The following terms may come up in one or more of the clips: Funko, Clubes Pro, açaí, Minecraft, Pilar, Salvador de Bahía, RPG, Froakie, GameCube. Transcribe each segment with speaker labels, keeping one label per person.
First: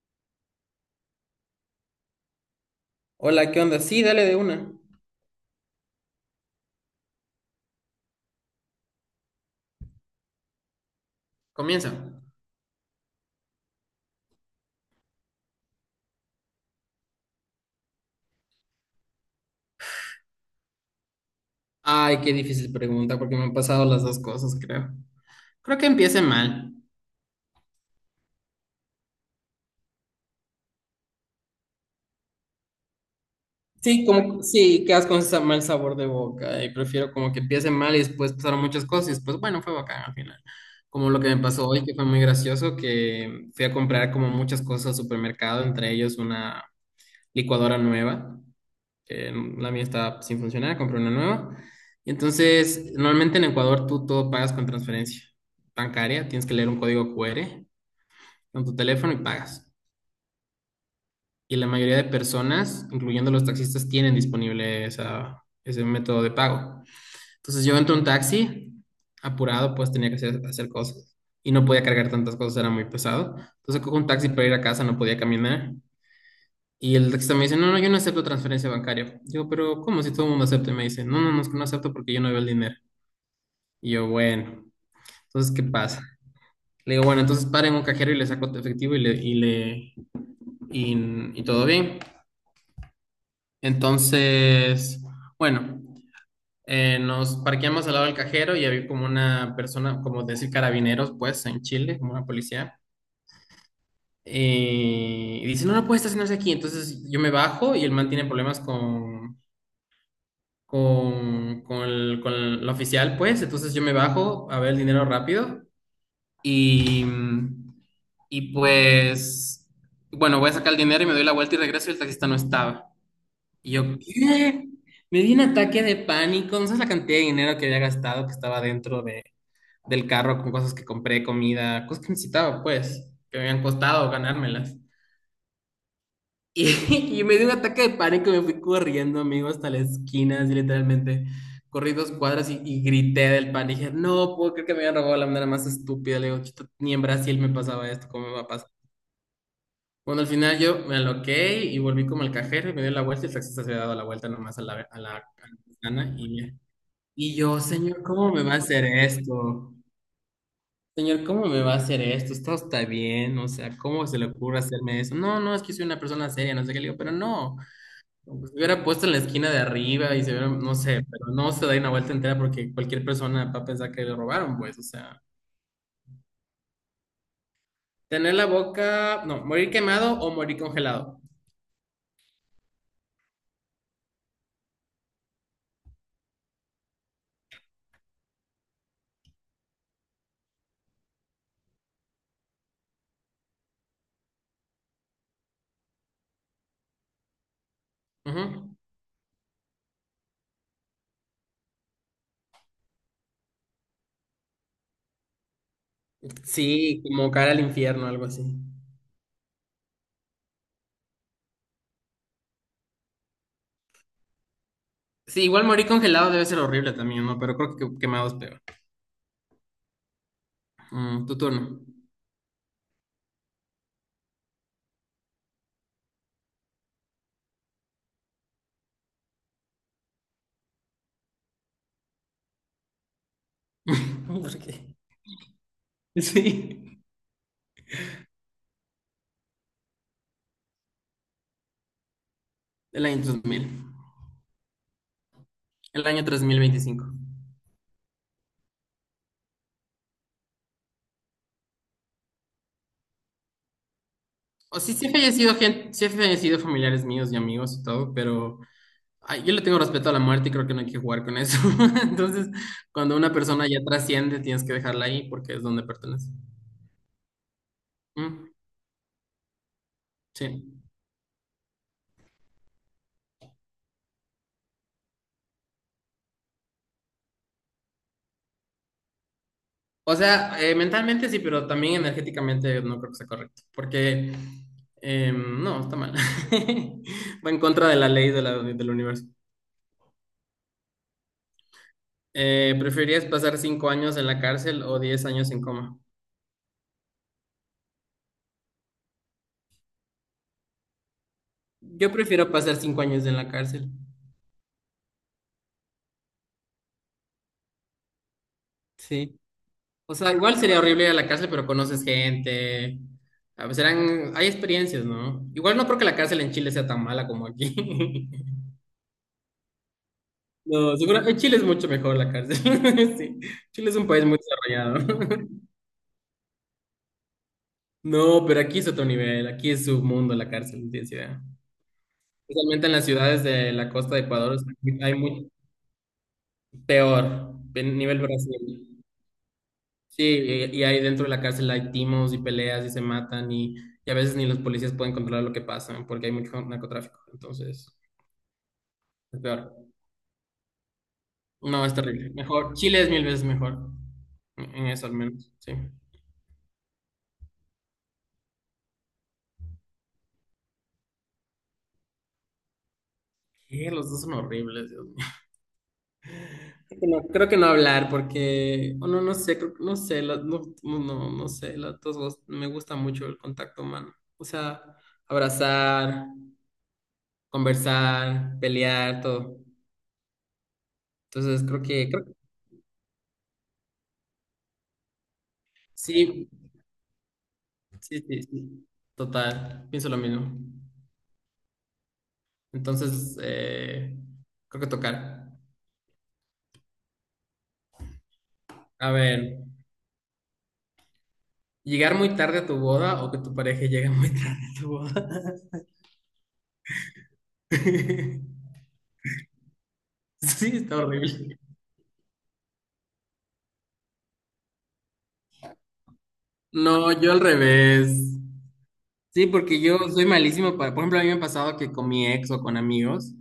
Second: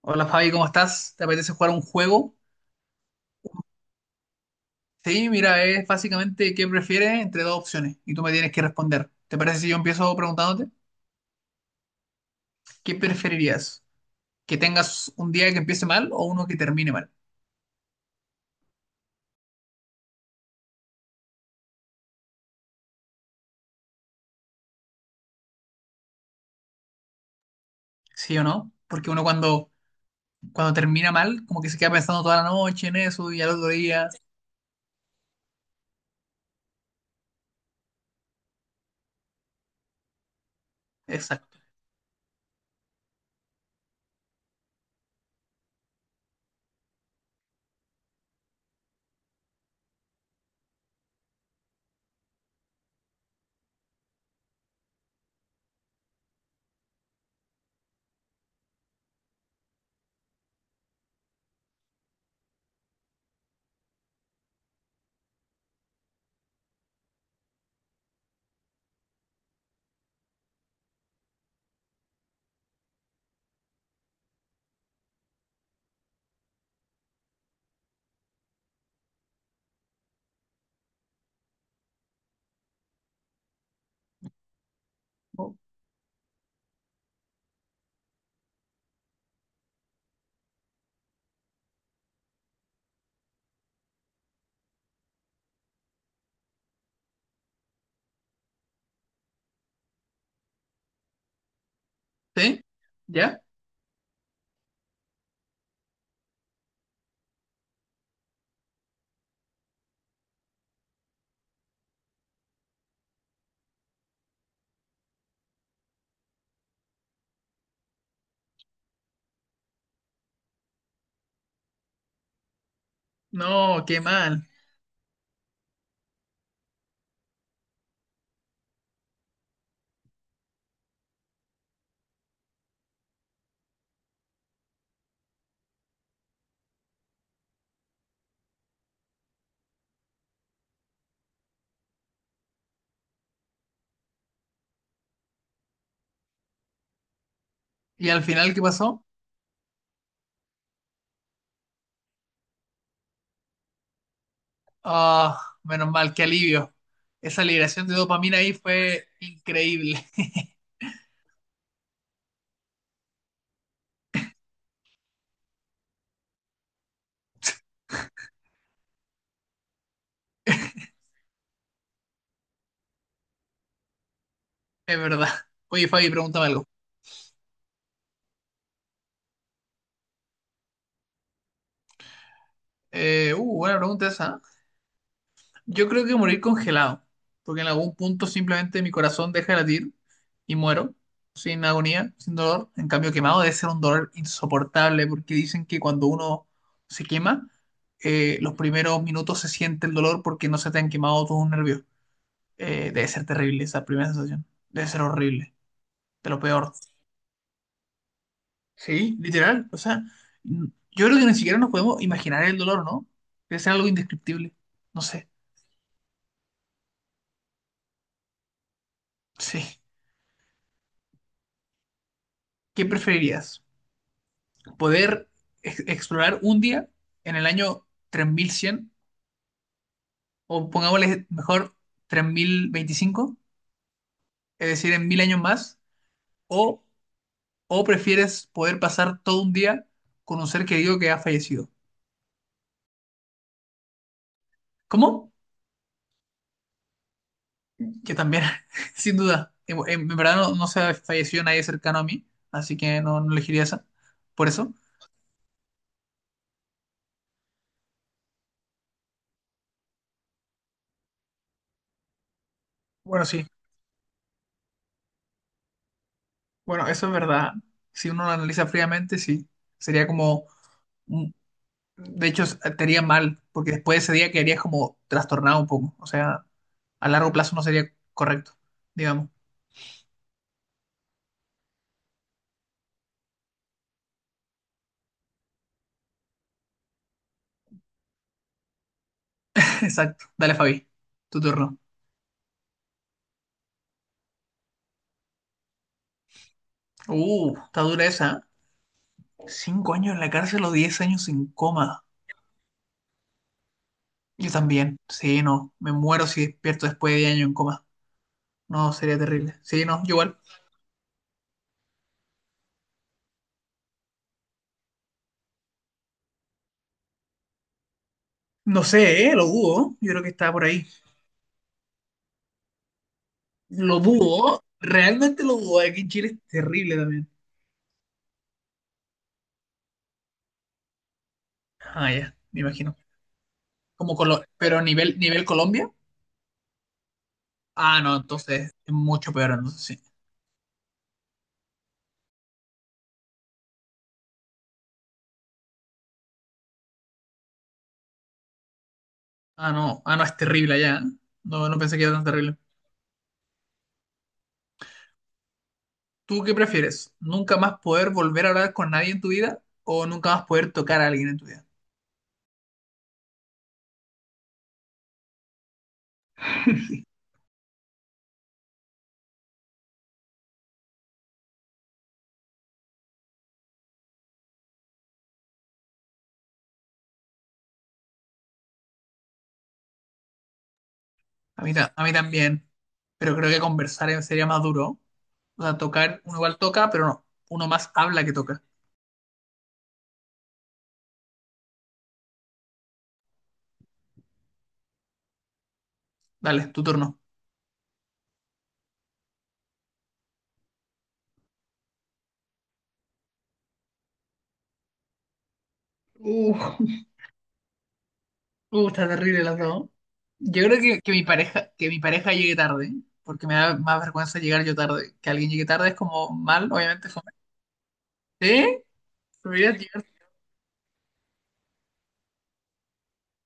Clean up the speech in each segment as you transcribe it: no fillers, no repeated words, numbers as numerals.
Speaker 1: Hola Fabi, ¿cómo estás? ¿Te apetece jugar un juego?
Speaker 2: Hola, ¿qué onda? Sí, dale de una.
Speaker 1: Sí, mira, es básicamente qué prefieres entre dos opciones y tú me tienes que responder. ¿Te parece si yo empiezo preguntándote?
Speaker 2: Comienza.
Speaker 1: ¿Qué preferirías? ¿Que tengas un día que empiece mal o uno que termine mal?
Speaker 2: Ay, qué difícil pregunta, porque me han pasado las dos cosas, creo. Creo que empiece mal.
Speaker 1: ¿Sí o no? Porque uno cuando termina mal, como que se queda pensando toda la noche en eso y al otro
Speaker 2: Sí,
Speaker 1: día.
Speaker 2: como, sí, quedas con ese mal sabor de boca y prefiero como que empiece mal y después pasaron muchas cosas y después, bueno, fue bacán al final. Como lo que me
Speaker 1: Exacto.
Speaker 2: pasó hoy, que fue muy gracioso, que fui a comprar como muchas cosas al supermercado, entre ellos una licuadora nueva. eh, la mía está sin funcionar, compré una nueva. Y entonces, normalmente en Ecuador tú todo pagas con transferencia bancaria, tienes que leer un código QR en tu teléfono y pagas. Y la mayoría de personas, incluyendo los taxistas, tienen disponible esa, ese método de pago. Entonces yo entro en un taxi, apurado, pues tenía que hacer cosas y no podía cargar tantas cosas, era muy pesado. Entonces cojo un taxi para ir a casa, no podía caminar. Y el taxista me dice, no, no, yo no acepto transferencia bancaria. Yo, pero ¿cómo si todo el mundo acepta? Y me dice, no, no, no, es que no acepto porque yo no veo el dinero. Y yo, bueno, entonces, ¿qué pasa? Le digo, bueno, entonces paren un cajero y le saco tu efectivo y todo bien. Entonces, bueno, nos parqueamos al lado del cajero y había como una persona, como decir carabineros, pues, en Chile, como una
Speaker 1: ¿Sí?
Speaker 2: policía.
Speaker 1: ¿Ya?
Speaker 2: Y dice, no, no puede estacionarse aquí. Entonces yo me bajo y el man tiene problemas con la oficial, pues. Entonces yo me bajo a ver el dinero rápido y, y pues, bueno, voy a sacar el dinero y me doy la vuelta y regreso y el taxista no estaba. Y yo,
Speaker 1: No, qué mal.
Speaker 2: ¿qué? Me di un ataque de pánico. No sabes la cantidad de dinero que había gastado, que estaba dentro del carro con cosas que compré, comida, cosas que necesitaba, pues, que me habían costado ganármelas. Y, y me dio un ataque de pánico, me fui corriendo, amigo, hasta la esquina, así literalmente. Corrí dos cuadras y grité del pánico. Dije, no puedo creer que me habían robado de la manera más estúpida. Le digo, "Chuta, ni en Brasil me pasaba esto,
Speaker 1: ¿Y al
Speaker 2: ¿cómo me va a
Speaker 1: final qué
Speaker 2: pasar?"
Speaker 1: pasó?
Speaker 2: Bueno, al final yo me aloqué y volví como al cajero y me dio la vuelta y el taxista se había dado la vuelta nomás a
Speaker 1: Ah,
Speaker 2: la
Speaker 1: menos mal,
Speaker 2: ventana
Speaker 1: qué alivio.
Speaker 2: y
Speaker 1: Esa
Speaker 2: yo,
Speaker 1: liberación de
Speaker 2: señor, ¿cómo
Speaker 1: dopamina
Speaker 2: me
Speaker 1: ahí
Speaker 2: va a hacer
Speaker 1: fue
Speaker 2: esto?
Speaker 1: increíble.
Speaker 2: Señor, ¿cómo me va a hacer esto? Esto está bien, o sea, ¿cómo se le ocurre hacerme eso? No, no, es que soy una persona seria, no sé qué le digo, pero no. Pues, se hubiera puesto en la esquina de arriba y se hubiera, no sé, pero no se da una vuelta entera porque cualquier persona va a pensar que le robaron, pues, o
Speaker 1: Es
Speaker 2: sea,
Speaker 1: verdad. Oye, Fabi, pregúntame algo.
Speaker 2: tener la boca, no, morir quemado o morir congelado.
Speaker 1: Buena pregunta esa. ¿Eh? Yo creo que morir congelado, porque en algún punto simplemente mi corazón deja de latir y muero, sin agonía, sin dolor. En cambio, quemado debe ser un dolor insoportable, porque dicen que cuando uno se quema, los
Speaker 2: Ujú.
Speaker 1: primeros minutos se siente el dolor porque no se te han quemado todos los nervios. Debe ser terrible esa primera sensación. Debe ser horrible, de lo peor.
Speaker 2: Sí, como cara al infierno, algo así.
Speaker 1: Sí, literal. O sea, yo creo que ni siquiera nos podemos imaginar el dolor, ¿no? Debe ser algo indescriptible. No sé.
Speaker 2: Sí, igual morir congelado debe ser horrible también, ¿no? Pero creo que quemado es peor.
Speaker 1: Sí.
Speaker 2: Mm, tu turno.
Speaker 1: ¿Qué preferirías? ¿Poder explorar un día en el año 3100, o pongámosle mejor 3025,
Speaker 2: ¿Por
Speaker 1: es decir,
Speaker 2: qué?
Speaker 1: en 1000 años más? ¿O,
Speaker 2: Sí.
Speaker 1: o prefieres poder pasar todo un día con un ser querido que ha fallecido?
Speaker 2: El año 2000.
Speaker 1: ¿Cómo?
Speaker 2: El año 3025.
Speaker 1: Que también, sin duda, en, verdad no, no se ha fallecido nadie cercano a mí, así que no, no elegiría esa. Por eso,
Speaker 2: O sí, sí he fallecido gente, sí he fallecido familiares míos y amigos y todo, pero ay, yo le tengo respeto a la muerte y creo que no hay que jugar con eso. Entonces, cuando
Speaker 1: bueno,
Speaker 2: una
Speaker 1: sí,
Speaker 2: persona ya trasciende, tienes que dejarla ahí porque es donde pertenece.
Speaker 1: bueno, eso es verdad. Si uno lo
Speaker 2: Mm,
Speaker 1: analiza fríamente, sí, sería como,
Speaker 2: sí.
Speaker 1: mm, de hecho, te haría mal, porque después de ese día quedarías como trastornado un poco, o sea, a largo plazo no sería correcto, digamos.
Speaker 2: O sea, mentalmente sí, pero también energéticamente no creo que sea correcto. Porque, no, está mal. Va en contra de la ley del universo.
Speaker 1: Exacto. Dale, Fabi, tu turno.
Speaker 2: ¿Preferirías pasar 5 años en la cárcel o 10 años en coma?
Speaker 1: Está dura esa. ¿Eh? 5 años en la cárcel o 10 años en coma.
Speaker 2: Yo prefiero pasar 5 años en la cárcel.
Speaker 1: Yo también, sí, no, me muero si despierto después de 10 años en coma. No, sería
Speaker 2: Sí.
Speaker 1: terrible. Sí, no,
Speaker 2: O
Speaker 1: yo
Speaker 2: sea,
Speaker 1: igual.
Speaker 2: igual sería horrible ir a la cárcel, pero conoces gente. A veces eran, hay experiencias, ¿no? Igual no creo que la cárcel en Chile sea tan mala como aquí.
Speaker 1: No sé, ¿eh? Lo dudo, yo creo que está por ahí.
Speaker 2: No, seguro, en Chile es mucho mejor la cárcel. Sí. Chile es
Speaker 1: Lo
Speaker 2: un país muy
Speaker 1: dudo,
Speaker 2: desarrollado.
Speaker 1: realmente lo dudo. Aquí en Chile es terrible también.
Speaker 2: No, pero aquí es otro nivel, aquí es su mundo la cárcel, no tienes idea.
Speaker 1: Ah, ya, me
Speaker 2: Especialmente en
Speaker 1: imagino.
Speaker 2: las ciudades de la
Speaker 1: Como
Speaker 2: costa de
Speaker 1: Colo-
Speaker 2: Ecuador, o sea,
Speaker 1: pero
Speaker 2: hay
Speaker 1: nivel
Speaker 2: muy
Speaker 1: Colombia.
Speaker 2: peor, en
Speaker 1: Ah, no,
Speaker 2: nivel
Speaker 1: entonces es
Speaker 2: Brasil.
Speaker 1: mucho peor, entonces sí.
Speaker 2: Sí, y ahí dentro de la cárcel hay timos y peleas y se matan y a veces ni los policías pueden controlar lo que pasa, ¿no? Porque hay mucho narcotráfico. Entonces, es
Speaker 1: Ah,
Speaker 2: peor.
Speaker 1: no, ah, no, es terrible allá. ¿Eh? No, no
Speaker 2: No,
Speaker 1: pensé
Speaker 2: es
Speaker 1: que era tan
Speaker 2: terrible.
Speaker 1: terrible.
Speaker 2: Mejor. Chile es mil veces mejor. En eso al menos, sí.
Speaker 1: ¿Tú qué prefieres? ¿Nunca más poder volver a hablar con nadie en tu vida o nunca más poder tocar a alguien en tu vida?
Speaker 2: ¿Qué? Los dos son horribles, Dios mío. Creo que no hablar porque, o no, no sé, no sé, la- no, no, no no sé, la- todos los- me gusta mucho el contacto humano. O sea, abrazar, conversar, pelear, todo.
Speaker 1: A
Speaker 2: Entonces
Speaker 1: mí, ta- a mí también, pero creo que conversar sería más duro. O sea, tocar, uno
Speaker 2: sí,
Speaker 1: igual toca, pero no, uno más habla
Speaker 2: sí,
Speaker 1: que
Speaker 2: sí,
Speaker 1: toca.
Speaker 2: sí. Total, pienso lo mismo. Entonces, creo que tocar.
Speaker 1: Dale, tu turno.
Speaker 2: A ver, ¿llegar muy tarde a tu boda o que tu pareja llegue muy tarde a tu boda?
Speaker 1: Uh, Está terrible las dos. Yo creo
Speaker 2: Sí,
Speaker 1: que,
Speaker 2: está
Speaker 1: que mi
Speaker 2: horrible.
Speaker 1: pareja, que mi pareja llegue tarde, porque me da más vergüenza llegar yo tarde. Que alguien llegue tarde es como mal, obviamente.
Speaker 2: No,
Speaker 1: Fome.
Speaker 2: yo al revés.
Speaker 1: ¿Sí?
Speaker 2: Sí,
Speaker 1: ¿Preferirías
Speaker 2: porque yo
Speaker 1: llegar-
Speaker 2: soy malísimo para, por ejemplo, a mí me ha pasado que con mi ex o con amigos,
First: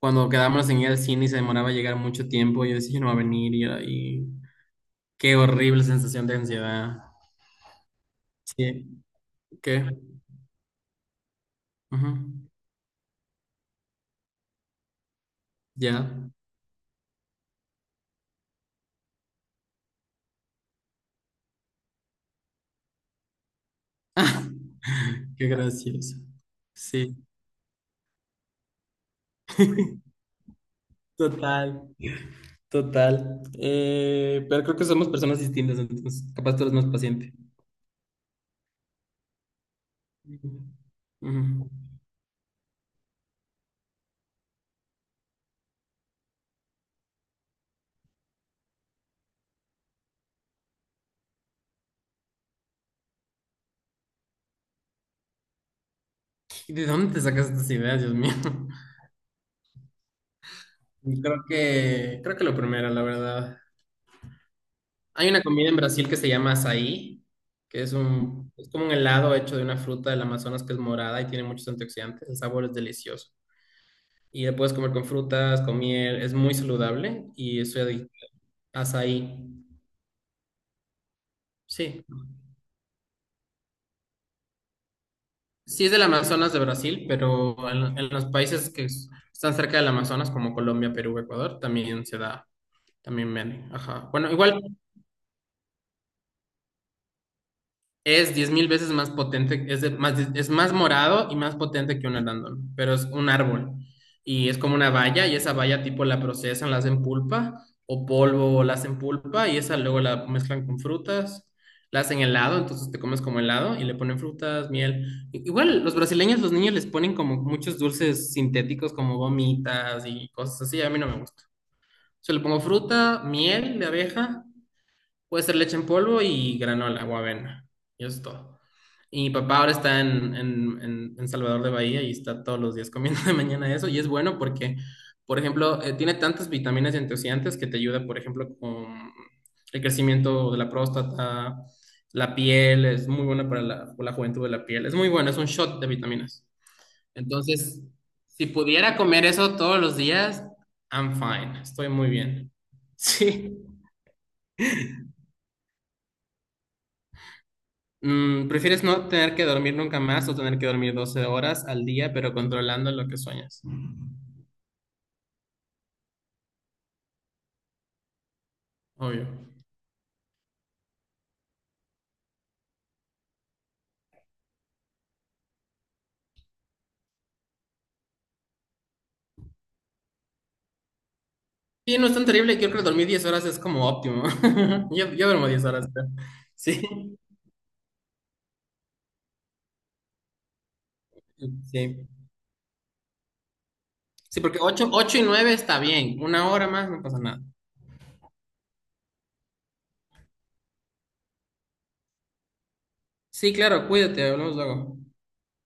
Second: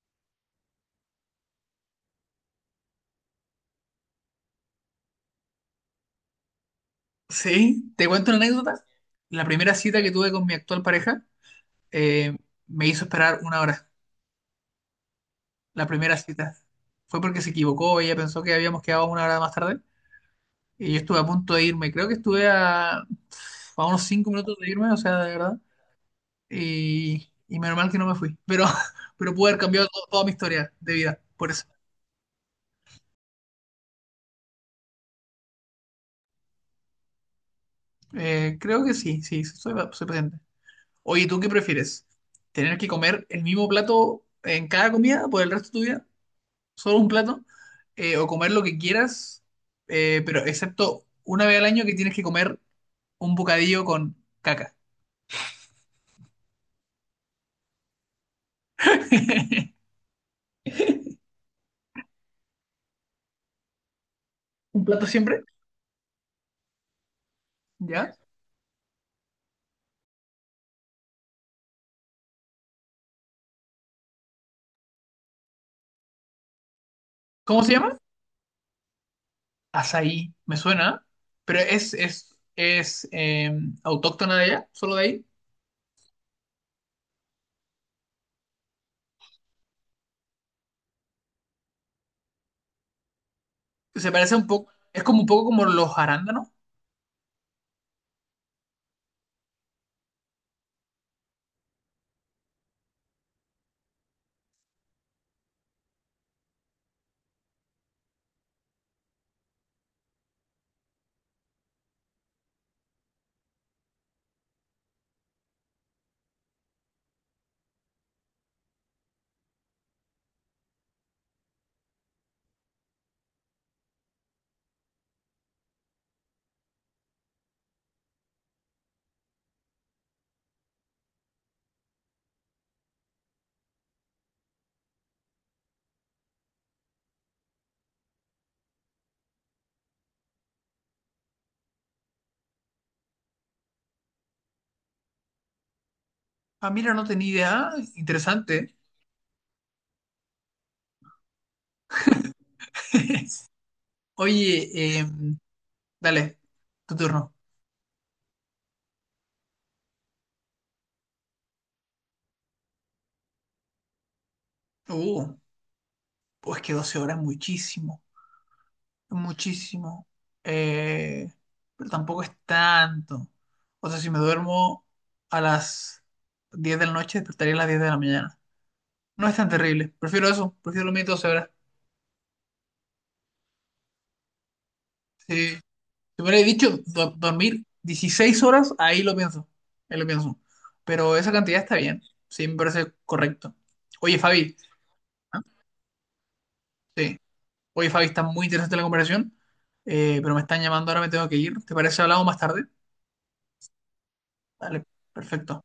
Speaker 2: cuando quedábamos en ir al cine y se demoraba llegar mucho tiempo, yo decía, "Ya no va a venir", y qué horrible sensación de ansiedad.
Speaker 1: Sí, te cuento una anécdota.
Speaker 2: Sí,
Speaker 1: La primera
Speaker 2: ¿qué?
Speaker 1: cita que tuve con mi actual pareja
Speaker 2: Ujú.
Speaker 1: eh, me hizo esperar una hora, la primera
Speaker 2: Ya.
Speaker 1: cita. Fue porque se equivocó, ella pensó que habíamos quedado una hora más tarde y yo estuve a punto de irme. Creo que estuve a unos 5 minutos de irme, o sea, de
Speaker 2: Qué
Speaker 1: verdad.
Speaker 2: gracioso. Sí,
Speaker 1: Y menos mal que no me fui, pero, pero pude haber cambiado toda mi historia de vida, por eso.
Speaker 2: total, total. Pero creo que somos personas distintas, entonces capaz tú eres más paciente.
Speaker 1: Creo que sí, sí, soy paciente. Oye, ¿tú qué
Speaker 2: Ujú.
Speaker 1: prefieres? ¿Tener que comer el mismo plato en cada comida por el resto de tu vida? ¿Solo un plato? ¿O comer lo que quieras? Pero excepto una vez al año que tienes que comer un bocadillo con caca.
Speaker 2: ¿Y de dónde te sacas estas ideas, Dios mío? Creo que lo primero, la verdad.
Speaker 1: Un plato
Speaker 2: Hay una
Speaker 1: siempre,
Speaker 2: comida en Brasil que se llama açaí, que es
Speaker 1: ¿ya?
Speaker 2: un, es como un helado hecho de una fruta del Amazonas que es morada y tiene muchos antioxidantes. El sabor es delicioso. Y lo puedes comer con frutas, con miel, es muy saludable y
Speaker 1: ¿Cómo se
Speaker 2: eso
Speaker 1: llama?
Speaker 2: de açaí.
Speaker 1: Azaí, me suena, pero es,
Speaker 2: Sí,
Speaker 1: es, es eh, autóctona de allá, solo de ahí.
Speaker 2: sí es del Amazonas de Brasil, pero en los países están cerca del Amazonas, como Colombia, Perú, Ecuador, también se da, también ven. Ajá.
Speaker 1: Se
Speaker 2: Bueno,
Speaker 1: parece un
Speaker 2: igual
Speaker 1: poco, es como un poco como los arándanos.
Speaker 2: es 10.000 veces más potente, es más morado y más potente que un arándano, pero es un árbol. Y es como una valla, y esa valla tipo la procesan, la hacen pulpa, o polvo, la hacen pulpa, y esa luego la mezclan con frutas, la hacen helado, entonces te comes como helado, y le ponen frutas, miel. Igual los brasileños, los niños les ponen como muchos dulces sintéticos, como gomitas y cosas así, a mí no me gusta. Yo le pongo fruta, miel de abeja, puede ser leche en polvo y granola o avena. Y eso es todo. Y mi papá ahora está en Salvador de Bahía y está todos los días comiendo de mañana eso. Y es bueno porque, por ejemplo, tiene tantas vitaminas y antioxidantes que te ayuda, por ejemplo, con el crecimiento de la próstata, la piel. Es muy buena para la juventud de la piel. Es muy bueno, es un shot de vitaminas.
Speaker 1: Ah, mira, no tenía idea.
Speaker 2: Entonces, si
Speaker 1: Interesante.
Speaker 2: pudiera comer eso todos los días, I'm fine. Estoy muy bien. Sí.
Speaker 1: Oye, dale, tu turno.
Speaker 2: Mm, ¿prefieres no tener que dormir nunca más o tener que dormir 12 horas al día, pero controlando lo que sueñas?
Speaker 1: Uh, pues que 12 horas, es muchísimo.
Speaker 2: Obvio.
Speaker 1: Muchísimo, eh, pero tampoco es tanto. O sea, si me duermo a las 10 de la noche, despertaría a las 10 de la mañana. No es tan terrible, prefiero eso, prefiero dormir 12 horas.
Speaker 2: Sí, no es tan terrible. Yo creo que dormir 10 horas es como óptimo. Yo duermo
Speaker 1: Si
Speaker 2: 10 horas. Creo.
Speaker 1: me hubiera dicho
Speaker 2: Sí,
Speaker 1: dormir 16 horas, ahí lo pienso, ahí lo pienso. Pero esa cantidad está bien,
Speaker 2: sí.
Speaker 1: sí, me parece correcto. Oye,
Speaker 2: Sí,
Speaker 1: Fabi,
Speaker 2: porque 8, 8 y
Speaker 1: ¿Ah?
Speaker 2: 9 está bien. Una hora más no pasa
Speaker 1: Sí,
Speaker 2: nada.
Speaker 1: oye, Fabi, está muy interesante la conversación, pero me están llamando, ahora me tengo que ir. ¿Te parece si hablamos más tarde?
Speaker 2: Sí, claro, cuídate, hablamos
Speaker 1: Dale,
Speaker 2: luego.
Speaker 1: perfecto.